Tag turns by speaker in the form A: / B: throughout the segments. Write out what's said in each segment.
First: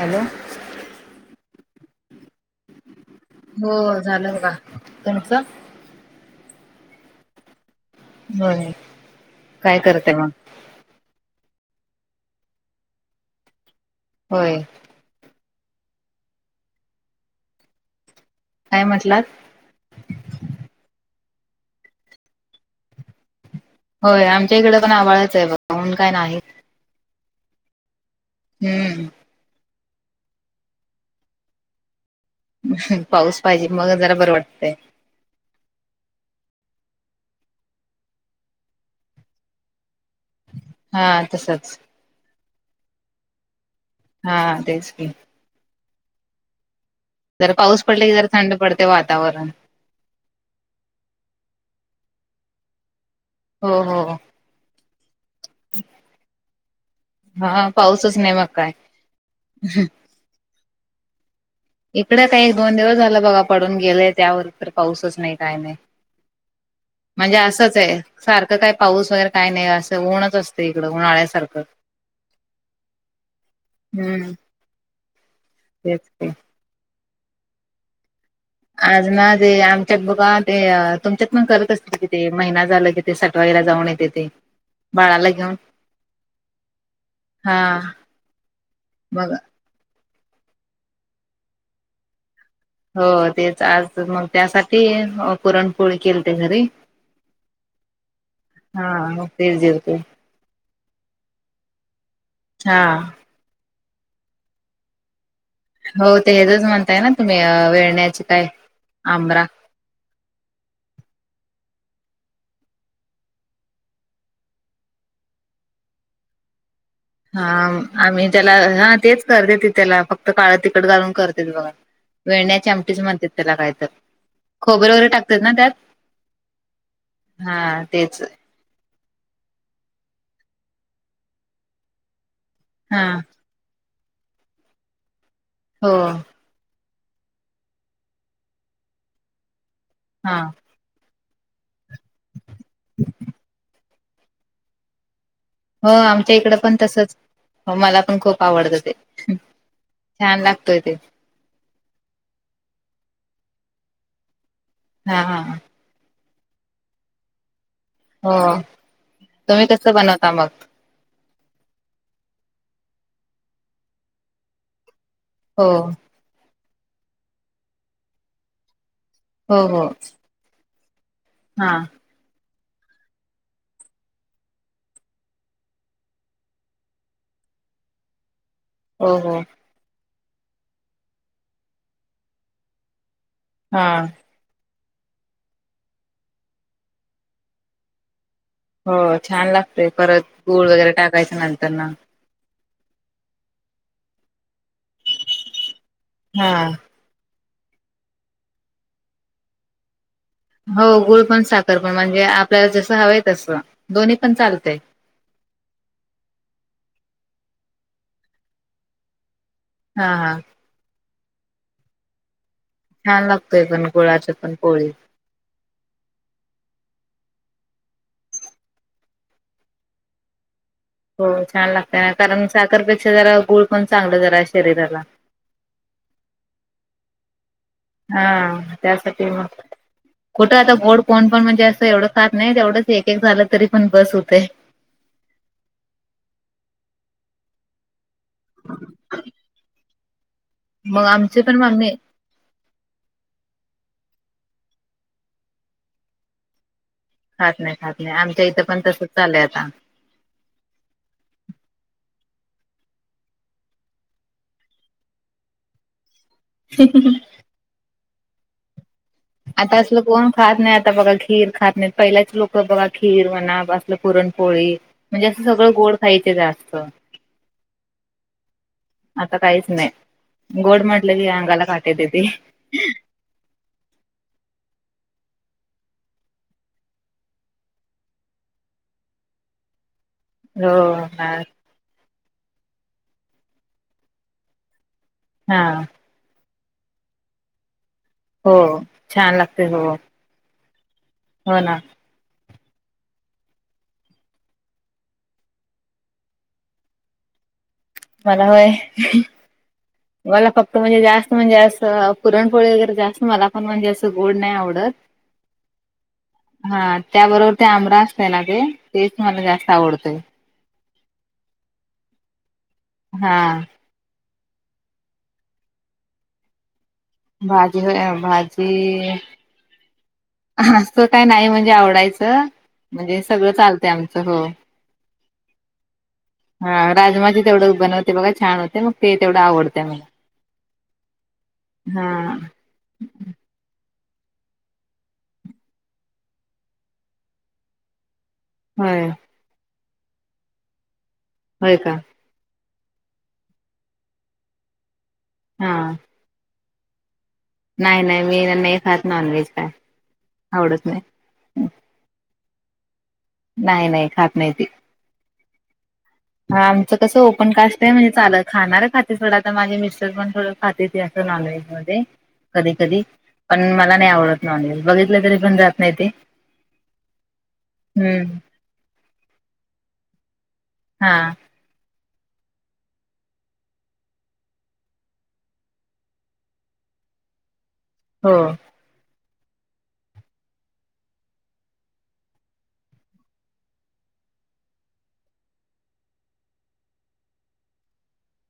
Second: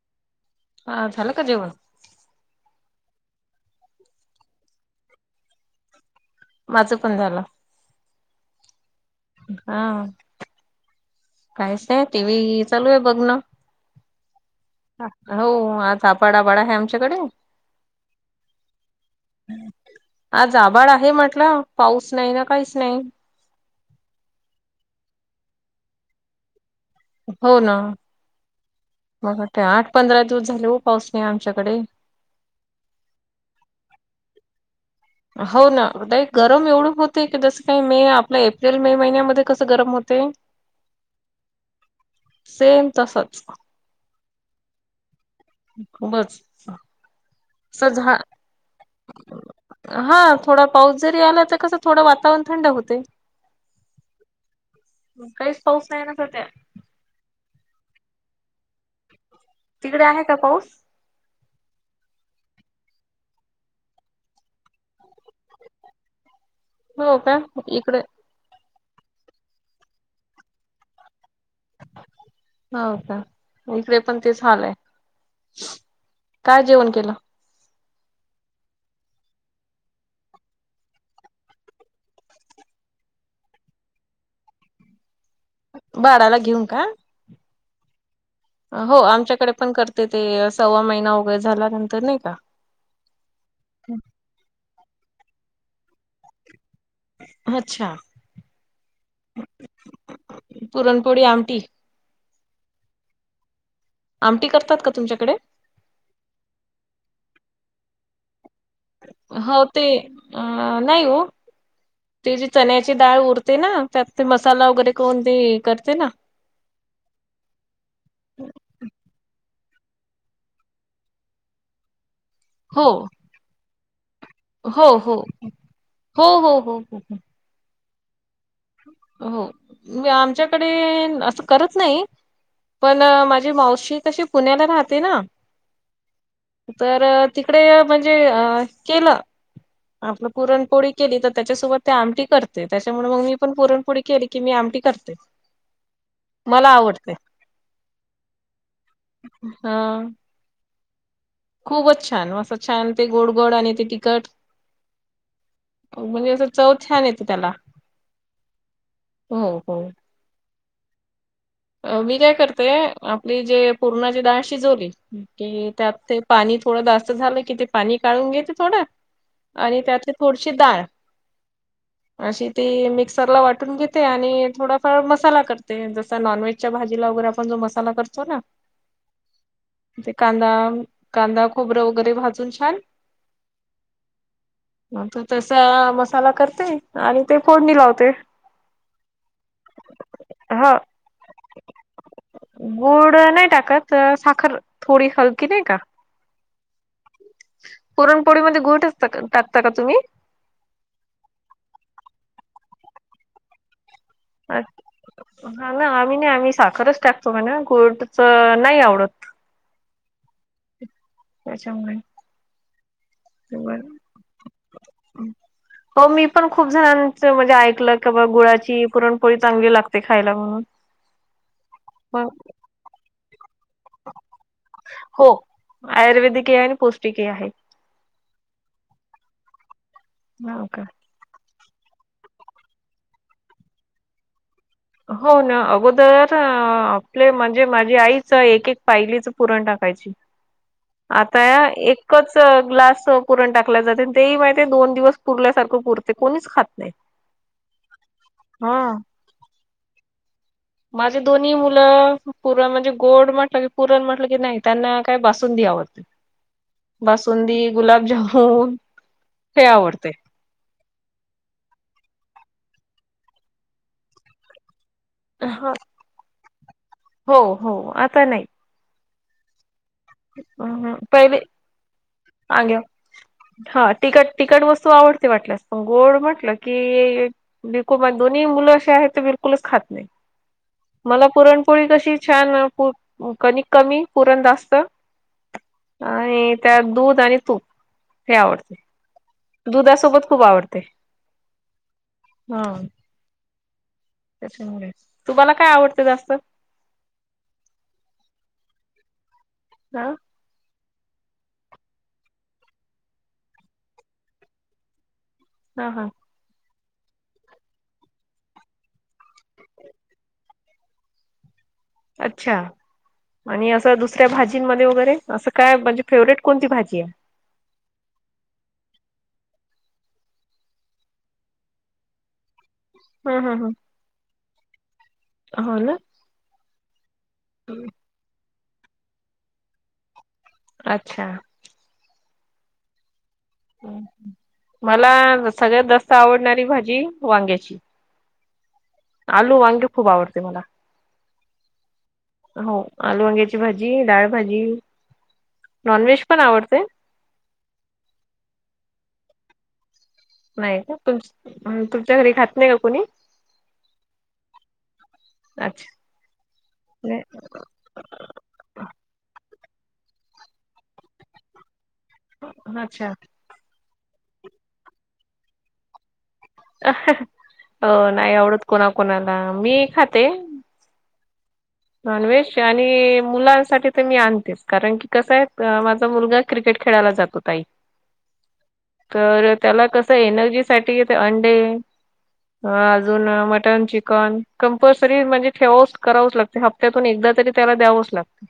A: Hello.
B: हा, झालं का जेवण?
A: हो, झालं बघा. तुमचं?
B: माझं पण झालं.
A: होय. काय
B: हा
A: करते मग?
B: काहीच नाही. टी व्ही चालूय, बघनं.
A: होय.
B: हा. हो. आ चा बडा बडा हाय आमच्याकडे.
A: काय म्हटलात?
B: आज आभाळ आहे म्हटलं. पाऊस नाही ना, काहीच नाही.
A: होय. आमच्या इकडे पण आभाळचय बघा. ऊन काय नाही.
B: हो, ना.
A: हम्म.
B: बघा की, आठ पंधरा दिवस झाले ओ. पाऊस नाही आमच्याकडे.
A: पाऊस पाहिजे. मगच जरा बरं वाटतंय.
B: हो ना. लय गरम एवढं होतय की, जसं काही मे आपल्या एप्रिल - मे महिन्यामध्ये कसं गरम होतय [inaudible]
A: हा, तसच.
B: सेम तसच.
A: हा, तेच की.
B: खूपच.
A: जरा पाऊस
B: असं
A: पडला
B: झा
A: की जरा थंड पडते वातावरण.
B: हा, थोडा पाऊस जरी आला तर कसं थोडं वातावरण थंड होतय.
A: हो-हो-हो.
B: काहीच पाऊस नाही ना सध्या.
A: हा, पाऊसच नाही मग काय.
B: तिकडे आहे का पाऊस.
A: इकड काही एक, दोन दिवस झालं बघा पडून गेलेय, त्यावर तर पाऊसच नाही. काय नाही.
B: हो
A: म्हणजे
B: का
A: असंच आहे.
B: इकडे
A: सारखं काय पाऊस वगैरे काय नाही. असं ऊनच असते, इकडं उन्हाळ्यासारखं.
B: हो का, इकडे पण
A: हम्म
B: तेच हाल आहे.
A: तेच की.
B: काय जेवण केलं?
A: आज ना जे, आमच्या बघा ते, तुमच्यात मग करत असतील कि ते, महिना झाला कि ते सट वाईला जाऊन येते ते, बाळाला घेऊन.
B: बाळा ला घेऊन का?
A: हा.
B: हो,
A: मग
B: आमच्याकडे पण करते ते, सव्वा महिना वगैरे झाल्यानंतर नाही का.
A: हो तेच, आज मग त्यासाठी पुरणपोळी केली ते घरी.
B: अच्छा.
A: हा, तेच जेवते
B: पुरणपोळी आमटी
A: हा.
B: आमटी करतात का तुमच्याकडे?
A: हो, ते हेचच म्हणताय ना तुम्ही, वेळण्याचे काय. आंबरा
B: हो ते, अ नाही हो. तेजे चण्याची डाळ उरते ना, त्यात ते मसाला वगैरे कोण ते करते ना.
A: हा, आम्ही त्याला, हा तेच करते त त्याला फक्त काळं तिखट घालून करतेत बघा. वेळण्याच्या आमटीच म्हणतात त्याला काय तर.
B: हो,
A: खोबरे वगैरे
B: हो,
A: टाकतात ना त्यात
B: हो, हो, हो, हो, हो.
A: हा तेच.
B: हो, म आमच्याकडे असं करत नाही. पण
A: हा
B: मा मावशी तशी पुण्याला राहते ना.
A: हो.
B: तर तिकडे म्हणजे अ केलं, आपलं
A: हा
B: पुरणपोळी. केली तर त्याच्यासोबत ते आमटी करते, त्याच्यामुळे मग मी पण पुरणपोरी केली की मी आमटी करते.
A: हो आमच्या इकड
B: मला
A: पण
B: आवडते
A: तसच, हो मला पण खूप आवडतं ते.
B: हा.
A: छान लागतोय ते.
B: खूपच छान, मस्त छान ते गोड-गोड आणि ते तिकट.
A: हा, हा, हा.
B: म्हणजे असं चव छान येतं त्याला.
A: हो
B: हो
A: तुम्ही
B: हो
A: कस बनवता मग.
B: मी काय करते, आपली ते पूर्णाची डाळ शिजवली
A: हो
B: की त्यात ते. पाणी थोडं जास्त झालं की, ते पाणी काढून घेते थोडं
A: हो
B: आणि
A: हो
B: त्यातली थोडीशी डाळ.
A: हा.
B: अशी ती मिक्सरला वाटून घेते, आणि थोडाफार मसाला करते. नॉन व्हेजच्या भाजीला वगैरे आपण जो मसाला करतो ना.
A: हो हो.
B: ते कांदा-कांदा खोबरं वगैरे भाजून छान
A: हा.
B: मग तो तस मसाला करते आणि ते फोडणी लावते.
A: हो छान लागतय परत गूळ वगैरे टाकायचं नंतर न.
B: गुळ नाय टाकत साखर थोडी हलकी नाय का.
A: हा.
B: पुरणपोळीमध्ये गुळ टचता टाकता का तुम्ही?
A: हो गुळ पण साखर पण म्हणजे आपल्याला जस हवं आय तस दोन्ही पण चालतय
B: हाना आम्ही नाय आम्ही साखरच टाकतो म्हणा गूडच नाही आवडत.
A: हा हा.
B: त्याच्यामुळे
A: छान लागतोय पण गुळाच पण पोळी.
B: [inaudible] हो मी पण खूप जणांच म्हणजे ऐकलं की बा गुळाची पुरणपोळी चांगली लागते खायला म्हणून.
A: हो छान लागते ना कारण साखरपेक्षा जरा गुळ पण चांगलं जरा शरीराला.
B: हो आयुर्वेदिक ही आहे आणि पौष्टिक ही आहे.
A: हा त्यासाठी म कुठं
B: हो
A: आता
B: का
A: गोड कोण पण म्हणजे असं एवढं खात नाय तेवढंच एक-एक झालं तरी पण बस होतय.
B: हो ना अगोदर आपले म्हणजे माझी आई एक-एक पायलीच पुरण टाकायची.
A: मग आमची
B: आता
A: पण
B: या
A: मम्मी
B: एक कच ग्लास पुरण टाकला जाते ते माहितिये दोन दिवस पुरल्या सारखं पुरते कोणीच खात नाय.
A: खात नाय खात नाय आमच्या इथं पण तसच चालय आता.
B: माझे दोन्ही मुलं पुरण म्हणजे गोड म्हटलं की पुरण म्हटलं की नाय त्यांना काय बासुंदी दवडते. बासुंदी, गुलाबजामुन हे
A: आता असल
B: आवडते.
A: कोण खात नाय आता बघा खीर खात नाय पहिल्याच लोक बघा खीर म्हणा असलं पुरणपोळी म्हणजे असं सगळं
B: हां,
A: गोड खायचे जास्त.
B: हो हो आता नाय.
A: आता काहीच नाय
B: अ,
A: गोड
B: हं.
A: म्हणले की
B: पहिले
A: अंगाला काटे येतीती.
B: हा तिकट तिकट वस्तू आवडते वाटल्यास पण गोड म्हटलं की बिको दोन्ही मुलं अशे आहेत ते बिलकुलच खात नाय.
A: हो
B: मला पुरणपोळी कशी छान पू कणिक कमी पुरण जास्त
A: हा.
B: आणि त्यात दूध आणि तूप. हे
A: हो
B: आवडते
A: छान ला
B: दुधासोबत खूप आवडते
A: ना
B: हा. त्यामुळे, तुम्हाला काय आवडत जास्त?
A: मला व्हय?
B: हा.
A: मला फक्त म्हणजे जास्त म्हणजे असं पुरणपोळी वगैरे जास्त मला पण म्हणजे असं गोड नाय आवडत.
B: हा हा.
A: हा त्याबरोबर ते आंमरा असतंय ना ते तेच मला जास्त आवडतय.
B: अच्छा
A: हा
B: आणि दुस काय भाजींमध्ये वगैरे असं काय म्हणजे फेवरेट कोणती भाजी आहे?
A: भाजी होय भाजी! अस काय नाही म्हणजे आवडायचं म्हणजे
B: ह
A: सगळं
B: ह
A: चालतंय आमचं हो.
B: हो ना.
A: हां राजमाचे तेवढं बनवते बघा ते तेवढं छान होते मग ते तेवढं आवडतं मला.
B: अच्छा.
A: हां.
B: मला सगळ्यात जास्त आवडणारी भाजी वांग्याची.
A: होय.
B: आलू वांगी खूप आवडते मला.
A: होय का!
B: हो आलु वांग्याची भाजी, डाळ भाजी.
A: हा
B: नॉनव्हेज पण आवडते?
A: नाही नाही मी नाही खात नॉन व्हेज काय.
B: नाही का तु तुमच्या घरी खात नाही का कोणी?
A: नाही नाही खात नाही ती.
B: अच्छा!
A: हां आमचं कसं
B: नाही.
A: ओपन कास्ट आहे, म्हणजे चालत खाणार खाते सोडा आता माझे मिस्टर पण थोडं खातेती असतं नॉन व्हेज मध्ये कधी कधी.
B: अच्छा
A: पण मला नाही आवडत नॉनव्हेज बघितलं तरी पण जात नाही ते.
B: हो, नाही
A: हम्म
B: आवडत कोणाकणाला मी खाते.
A: हां.
B: नॉनव्हेज आणि मुलांसाठी तर मी आणतेच कारण की कसं आहे माझा मुलगा क्रिकेट खेळाला जातो ताई.
A: हो.
B: तर त्याला कसं एनर्जी साठी ते अंडे अजून मटन, चिकन कंपल्सरी म्हणजे ठेवाच करावंच लागतं. ते हप्त्यातून एकदा तरी त्याला द्यावंच लागतं.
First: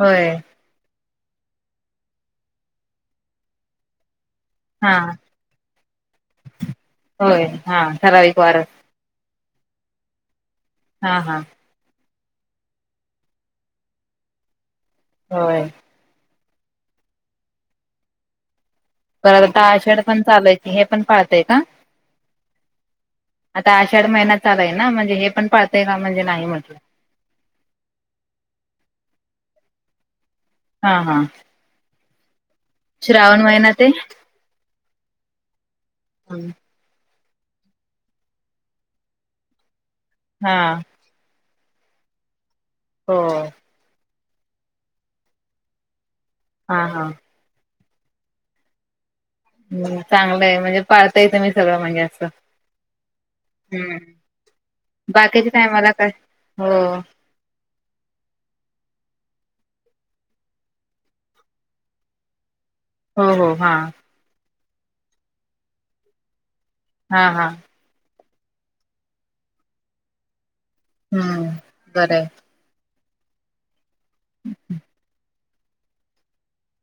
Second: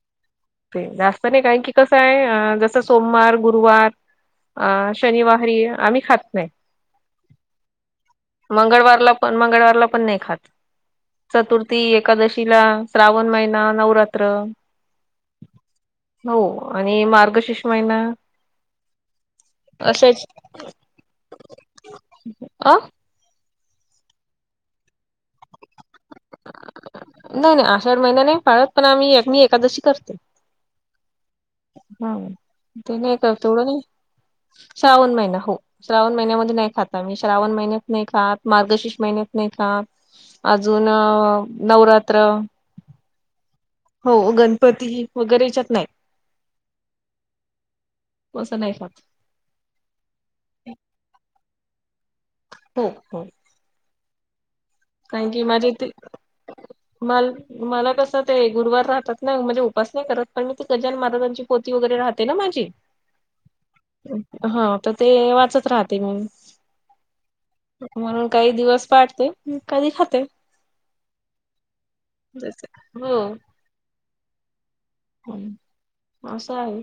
A: होय.
B: ते जास्त नाही कारण की कसं आहे जस सोमवार, गुरुवार अ
A: हा
B: शनिवारी आम्ही खात नाही,
A: होय हा ठराविक वारच
B: मंगळवारला पण मंगळवारला पण नाही खात
A: हा हा
B: चतुर्थी एक एकादशीला श्रावण महिना नवरात्र
A: होय.
B: हो आणि मार्गशिष माहिना
A: परत आता आषाढ पण चालू आहे की हे पण पाळताय का?
B: अ
A: आता आषाढ महिना चालु आहे ना म्हणजे हे पण पाळताय का म्हणजे नाही म्हटलं?
B: नाही नाही आषाढ महिना नाही पाळत पण आम्ही मी एकादशी करते.
A: हां हां.
B: हां ते नाही करत तेवढं
A: महिना
B: नाही.
A: ते
B: श्रावण महिना हो श्रावण महिन्यामध्ये नाही खात. आम्ही श्रावण महिन्यात नाही खात मार्गशीर्ष महिन्यात नाही खात
A: हा
B: अजून अ नवरात्र.
A: हो.
B: हो गणपती वगैरे याच्यात नाही.
A: हां हां.
B: अस नाही होत
A: हम् चांगलंय म्हणजे पाळताय तुमी सगळं म्हणजे असं
B: हो हो
A: हम्म
B: कारण की
A: बाकीचे काय
B: माझे
A: मला
B: ते
A: तर हो
B: मल मला तसं ते गुरवार राहतात ना म्हणजे उपास नाही करत पण मी ती गजान महाराजांची पो पोथी वगैरे राहते ना माझी
A: हो हा
B: हा तर ते वाचत राहते मग मी
A: हा हा
B: म्हणून काही दिवस पाळते कधी खाते.
A: हम्म बरंय
B: जायच का हो
A: [unintelligible]
B: पन असं आहे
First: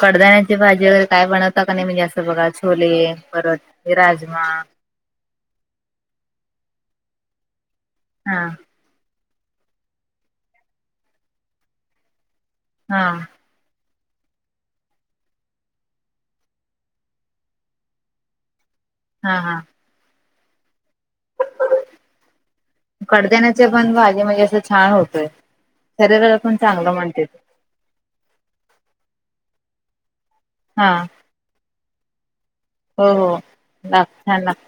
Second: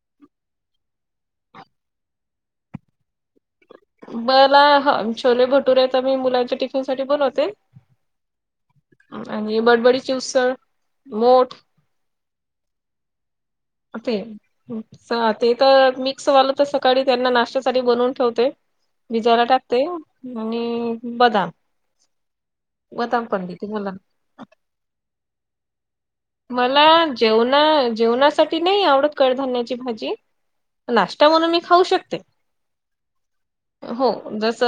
A: कडधाण्याची भाजी वगैरे काय बनवता का नाही म्हणजे असं बघा छोले परत हे राजमा
B: मला ह छोले भटूरे मी मुलांच्या टिफिन साठी बोलवते.
A: हा
B: आणि बडबडीची उसळ मोड
A: हा
B: होते च ते तर मिक्स वालं तर सकाळी त्यांना नाश्त्यासाठी बनवून ठेवते.
A: हा
B: भिजायला
A: हा
B: टाकते आणि बदाम बदाम
A: कडद्याण्याचे
B: देते
A: पण
B: मुलांना
A: भाजी म्हणजे असं छान होतोय. शरीराला पण
B: मला
A: चांगलं म्हणते
B: जेवणा जेवणासाठी नाही आवडत कडधान्याची भाजी
A: हा
B: नाष्टा नाष्टा म्हणून खाऊ शकते.
A: हो हो लाग
B: हो
A: छान
B: जस
A: लाग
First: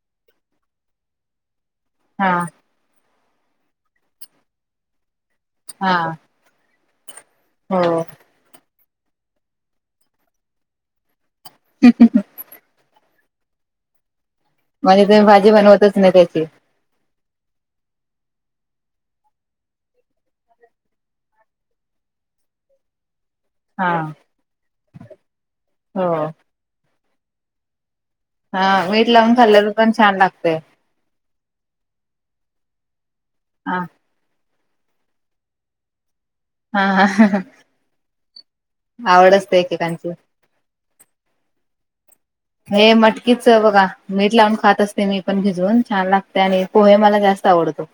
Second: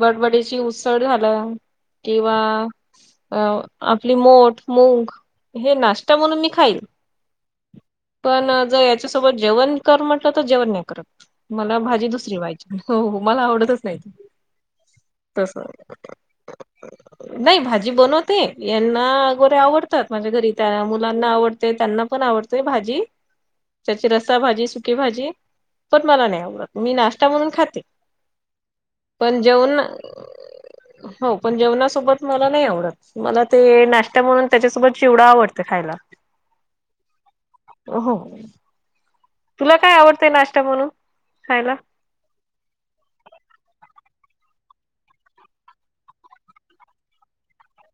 B: बडबडयाची उसळ उसळ झाला
A: हा
B: किंवा आपली मठ मूंग हे
A: हा
B: नाश्ता म्हणून मी खाईल.
A: हो
B: पण जर याच्यासोबत जेवण कर म्हटलं तर जेवण नाही करत. मला भाजी दुसरी पाहीजे हो हो मला आवडतच नाही ते
A: म्हणजे तुम्ही भाजी
B: तसं
A: बनवतच नाही त्याची
B: नाही भाजी बनवते यांना गोरे आवडतात. माझ्या घरी त्या मुलांना आवडते त्यांना पण आवडतेय भाजी
A: हा
B: त्याची रसाभजी सुके भाजी पण
A: हो
B: मला नाही आवडत मी नाश्ता म्हणून खाते.
A: हा मीठ लावून
B: पण
A: खाल्लं तर
B: जेवण
A: पण छान लागतय.
B: हो पण जेवणासोबत मला नाही आवडत मला
A: हा
B: ते नाश्ता म्हणून त्याच्यासोबत चिवडा आवडते खायला.
A: हा हा
B: हो
A: आवड असते
B: तुला काय
A: एकेकांची
B: आवडतंय नाश्ता म्हणून खायला.
A: हे मटकीच बघा मीठ लावून खात असते मी पण भिजवून छान लागते आणि पोहे मला जास्त आवडतो.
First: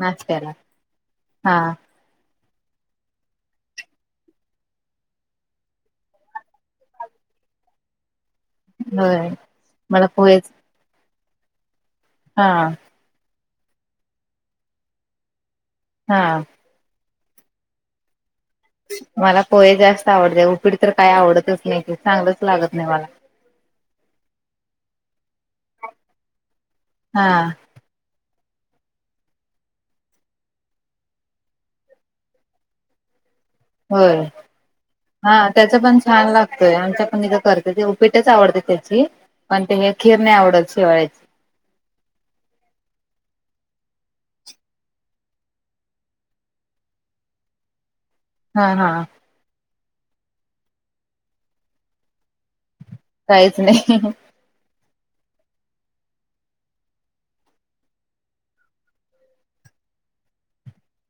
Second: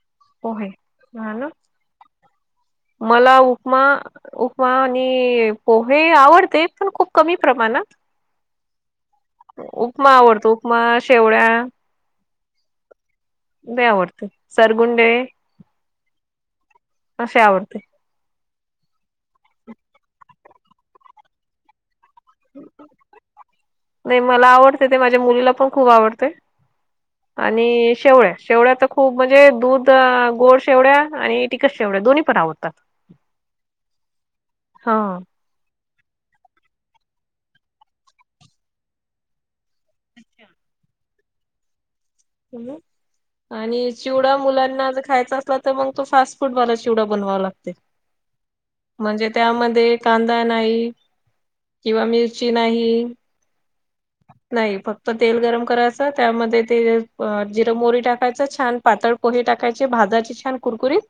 A: नाश्त्याला
B: पोहे हा ना मला उपमा उपमा आणि पोहे आवडते पण खूप कमी प्रमाणात
A: होय मला
B: उपमा आवडतो
A: पोहेच
B: उपमा, शेवळ्या
A: हा.
B: लय आवडत सरगुंडे
A: थांब
B: असे आवडते.
A: मला पोहे जास्त आवडतय उपीड तर काय आवडतच नाही. चांगलंच लागत नाही मला
B: नाही मला आवडतय ते माझ्या मुलीला पण खूप आवडय
A: हा
B: आणि शेवळ्या. शेवळ्या तर खूप म्हणजे दूध गोड शेवळ्या आणि तिकट शेवळ्या दोन्ही परावतात.
A: होय. हा त्याच पण छान लागतंय आमच पण इथं करत्यात ते उपीटच आवडतय त्याची पण ते काय खीर नाही आवडत शेवळ्याची
B: हॅलो आणि चिवडा मुलांना जर खायचा असला तर मग तो फास्ट फूड वाला चिवडा बनवा लागतय
A: हा हा
B: [inaudible] म्हणजे त्या मध्ये कांदा नाही किंवा मिर्ची नाही.
A: काहीच नाही.
B: नाही फक्त तेल गरम करायचं त्या मध्ये ते जिरं मोरी टाकायचं छान पातळ पोहे टाकायचे भाजायचे छान कुरकुरीत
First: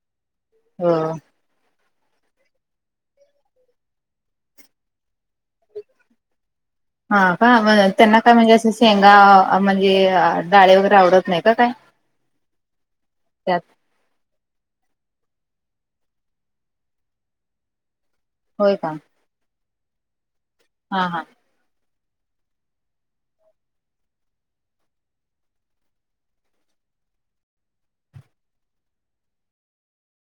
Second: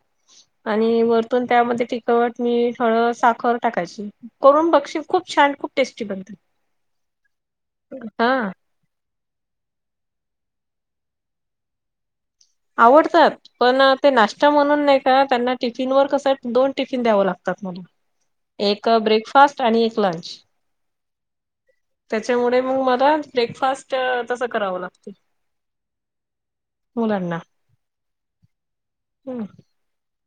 A: हो
B: आणि वरतून त्या मध्ये तिखट, मीठ, हळद, साखर टाकायची. करून बक्षील खूप छान खूप टेस्टी बनतय
A: हा का म त्यांना काय म्हणजे असं शेंगा म्हणजे डाळी वगैरे आवडत नाही का काय
B: आवडत्यात
A: त्यात
B: पण ते नाश्ता म्हणून नाही का त्यांना टिफिन वर कस हाय दोन टिफिन द्यावं लागतात मला
A: होय
B: एक
A: का
B: ब्रेकफास्ट आणि एक लंच
A: हा हा.
B: त्याच्यामुळे मग मला ब्रेकफास्ट तसं करावं लागते. मूलांना हम